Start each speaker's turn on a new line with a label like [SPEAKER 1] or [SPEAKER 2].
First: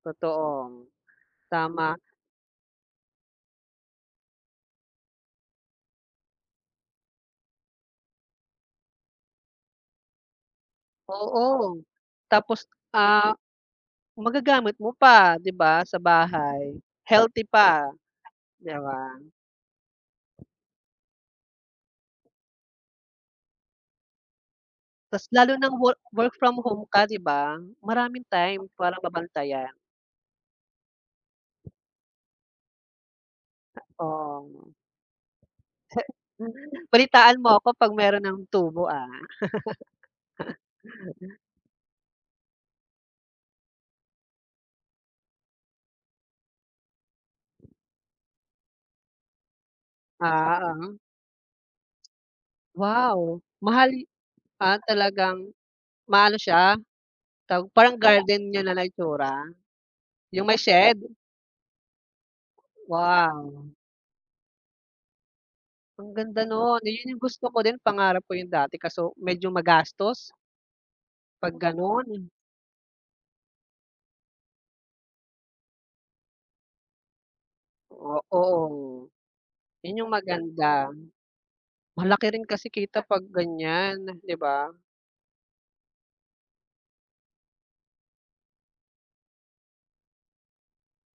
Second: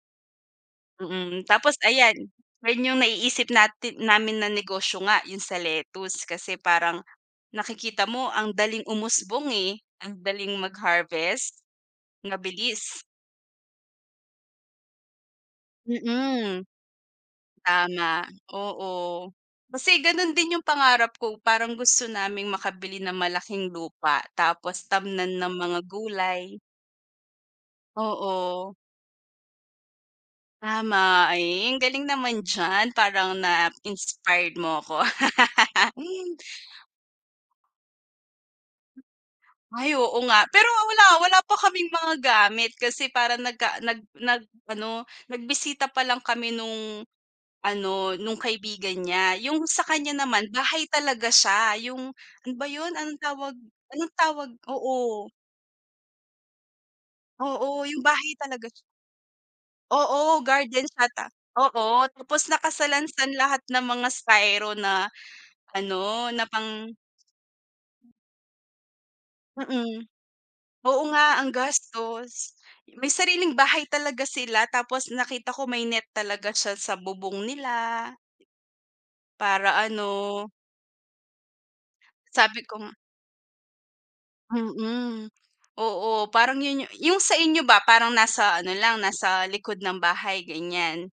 [SPEAKER 1] Totoo.
[SPEAKER 2] Mm, tapos
[SPEAKER 1] Tama.
[SPEAKER 2] ayan, ayun yung naiisip nati namin na negosyo nga yung sa lettuce kasi parang nakikita mo ang daling umusbong eh, ang daling mag-harvest.
[SPEAKER 1] Oo. Tapos
[SPEAKER 2] Mabilis.
[SPEAKER 1] ah, magagamit mo pa, di ba? Sa
[SPEAKER 2] Mm.
[SPEAKER 1] bahay, healthy pa,
[SPEAKER 2] Tama,
[SPEAKER 1] di ba?
[SPEAKER 2] oo. Kasi ganon din yung pangarap ko, parang gusto naming makabili ng malaking lupa tapos
[SPEAKER 1] Tas
[SPEAKER 2] tamnan ng
[SPEAKER 1] lalo ng
[SPEAKER 2] mga
[SPEAKER 1] wo work from
[SPEAKER 2] gulay.
[SPEAKER 1] home ka, di ba? Maraming time
[SPEAKER 2] Oo.
[SPEAKER 1] para mabantayan.
[SPEAKER 2] Tama, ay ang galing naman diyan parang na
[SPEAKER 1] Ha
[SPEAKER 2] inspired
[SPEAKER 1] Oo.
[SPEAKER 2] mo ako.
[SPEAKER 1] Balitaan mo ako pag meron ng tubo ah?
[SPEAKER 2] Ay oo nga. Pero wala, wala pa kaming mga gamit, kasi para na ka nag nag ano, nagbisita palang kami nung ano, nung kaibigan niya, yung sa kanya naman
[SPEAKER 1] Ah,
[SPEAKER 2] bahay
[SPEAKER 1] ah.
[SPEAKER 2] talaga siya yung ano ba yun? Anong
[SPEAKER 1] Wow,
[SPEAKER 2] tawag
[SPEAKER 1] mahal
[SPEAKER 2] anong tawag
[SPEAKER 1] ah,
[SPEAKER 2] oo.
[SPEAKER 1] talagang, mahal siya? Tawag
[SPEAKER 2] Oo,
[SPEAKER 1] parang
[SPEAKER 2] yung bahay
[SPEAKER 1] garden niya
[SPEAKER 2] talaga
[SPEAKER 1] na itsura?
[SPEAKER 2] Oo,
[SPEAKER 1] Yung may
[SPEAKER 2] gardens
[SPEAKER 1] shed?
[SPEAKER 2] ata oo, tapos nakasalansan lahat
[SPEAKER 1] Wow.
[SPEAKER 2] ng mga styro na,
[SPEAKER 1] Ang
[SPEAKER 2] ano na
[SPEAKER 1] ganda noon, eh
[SPEAKER 2] pang
[SPEAKER 1] yun yung gusto ko din pangarap ko yung dati kaso medyo
[SPEAKER 2] Mm.
[SPEAKER 1] magastos.
[SPEAKER 2] Oo nga ang
[SPEAKER 1] Pag ganun.
[SPEAKER 2] gastos, may sariling bahay talaga sila tapos nakita ko may net talaga siya sa bubong nila.
[SPEAKER 1] O oo.
[SPEAKER 2] Para
[SPEAKER 1] Yun yung
[SPEAKER 2] ano
[SPEAKER 1] maganda. Malaki rin
[SPEAKER 2] Sabi
[SPEAKER 1] kasi
[SPEAKER 2] kong
[SPEAKER 1] kita pag ganyan, di ba?
[SPEAKER 2] Mm, oo, parang yun yu yung sa inyo ba, parang nasa ano lang nasa likod ng bahay, ganyan?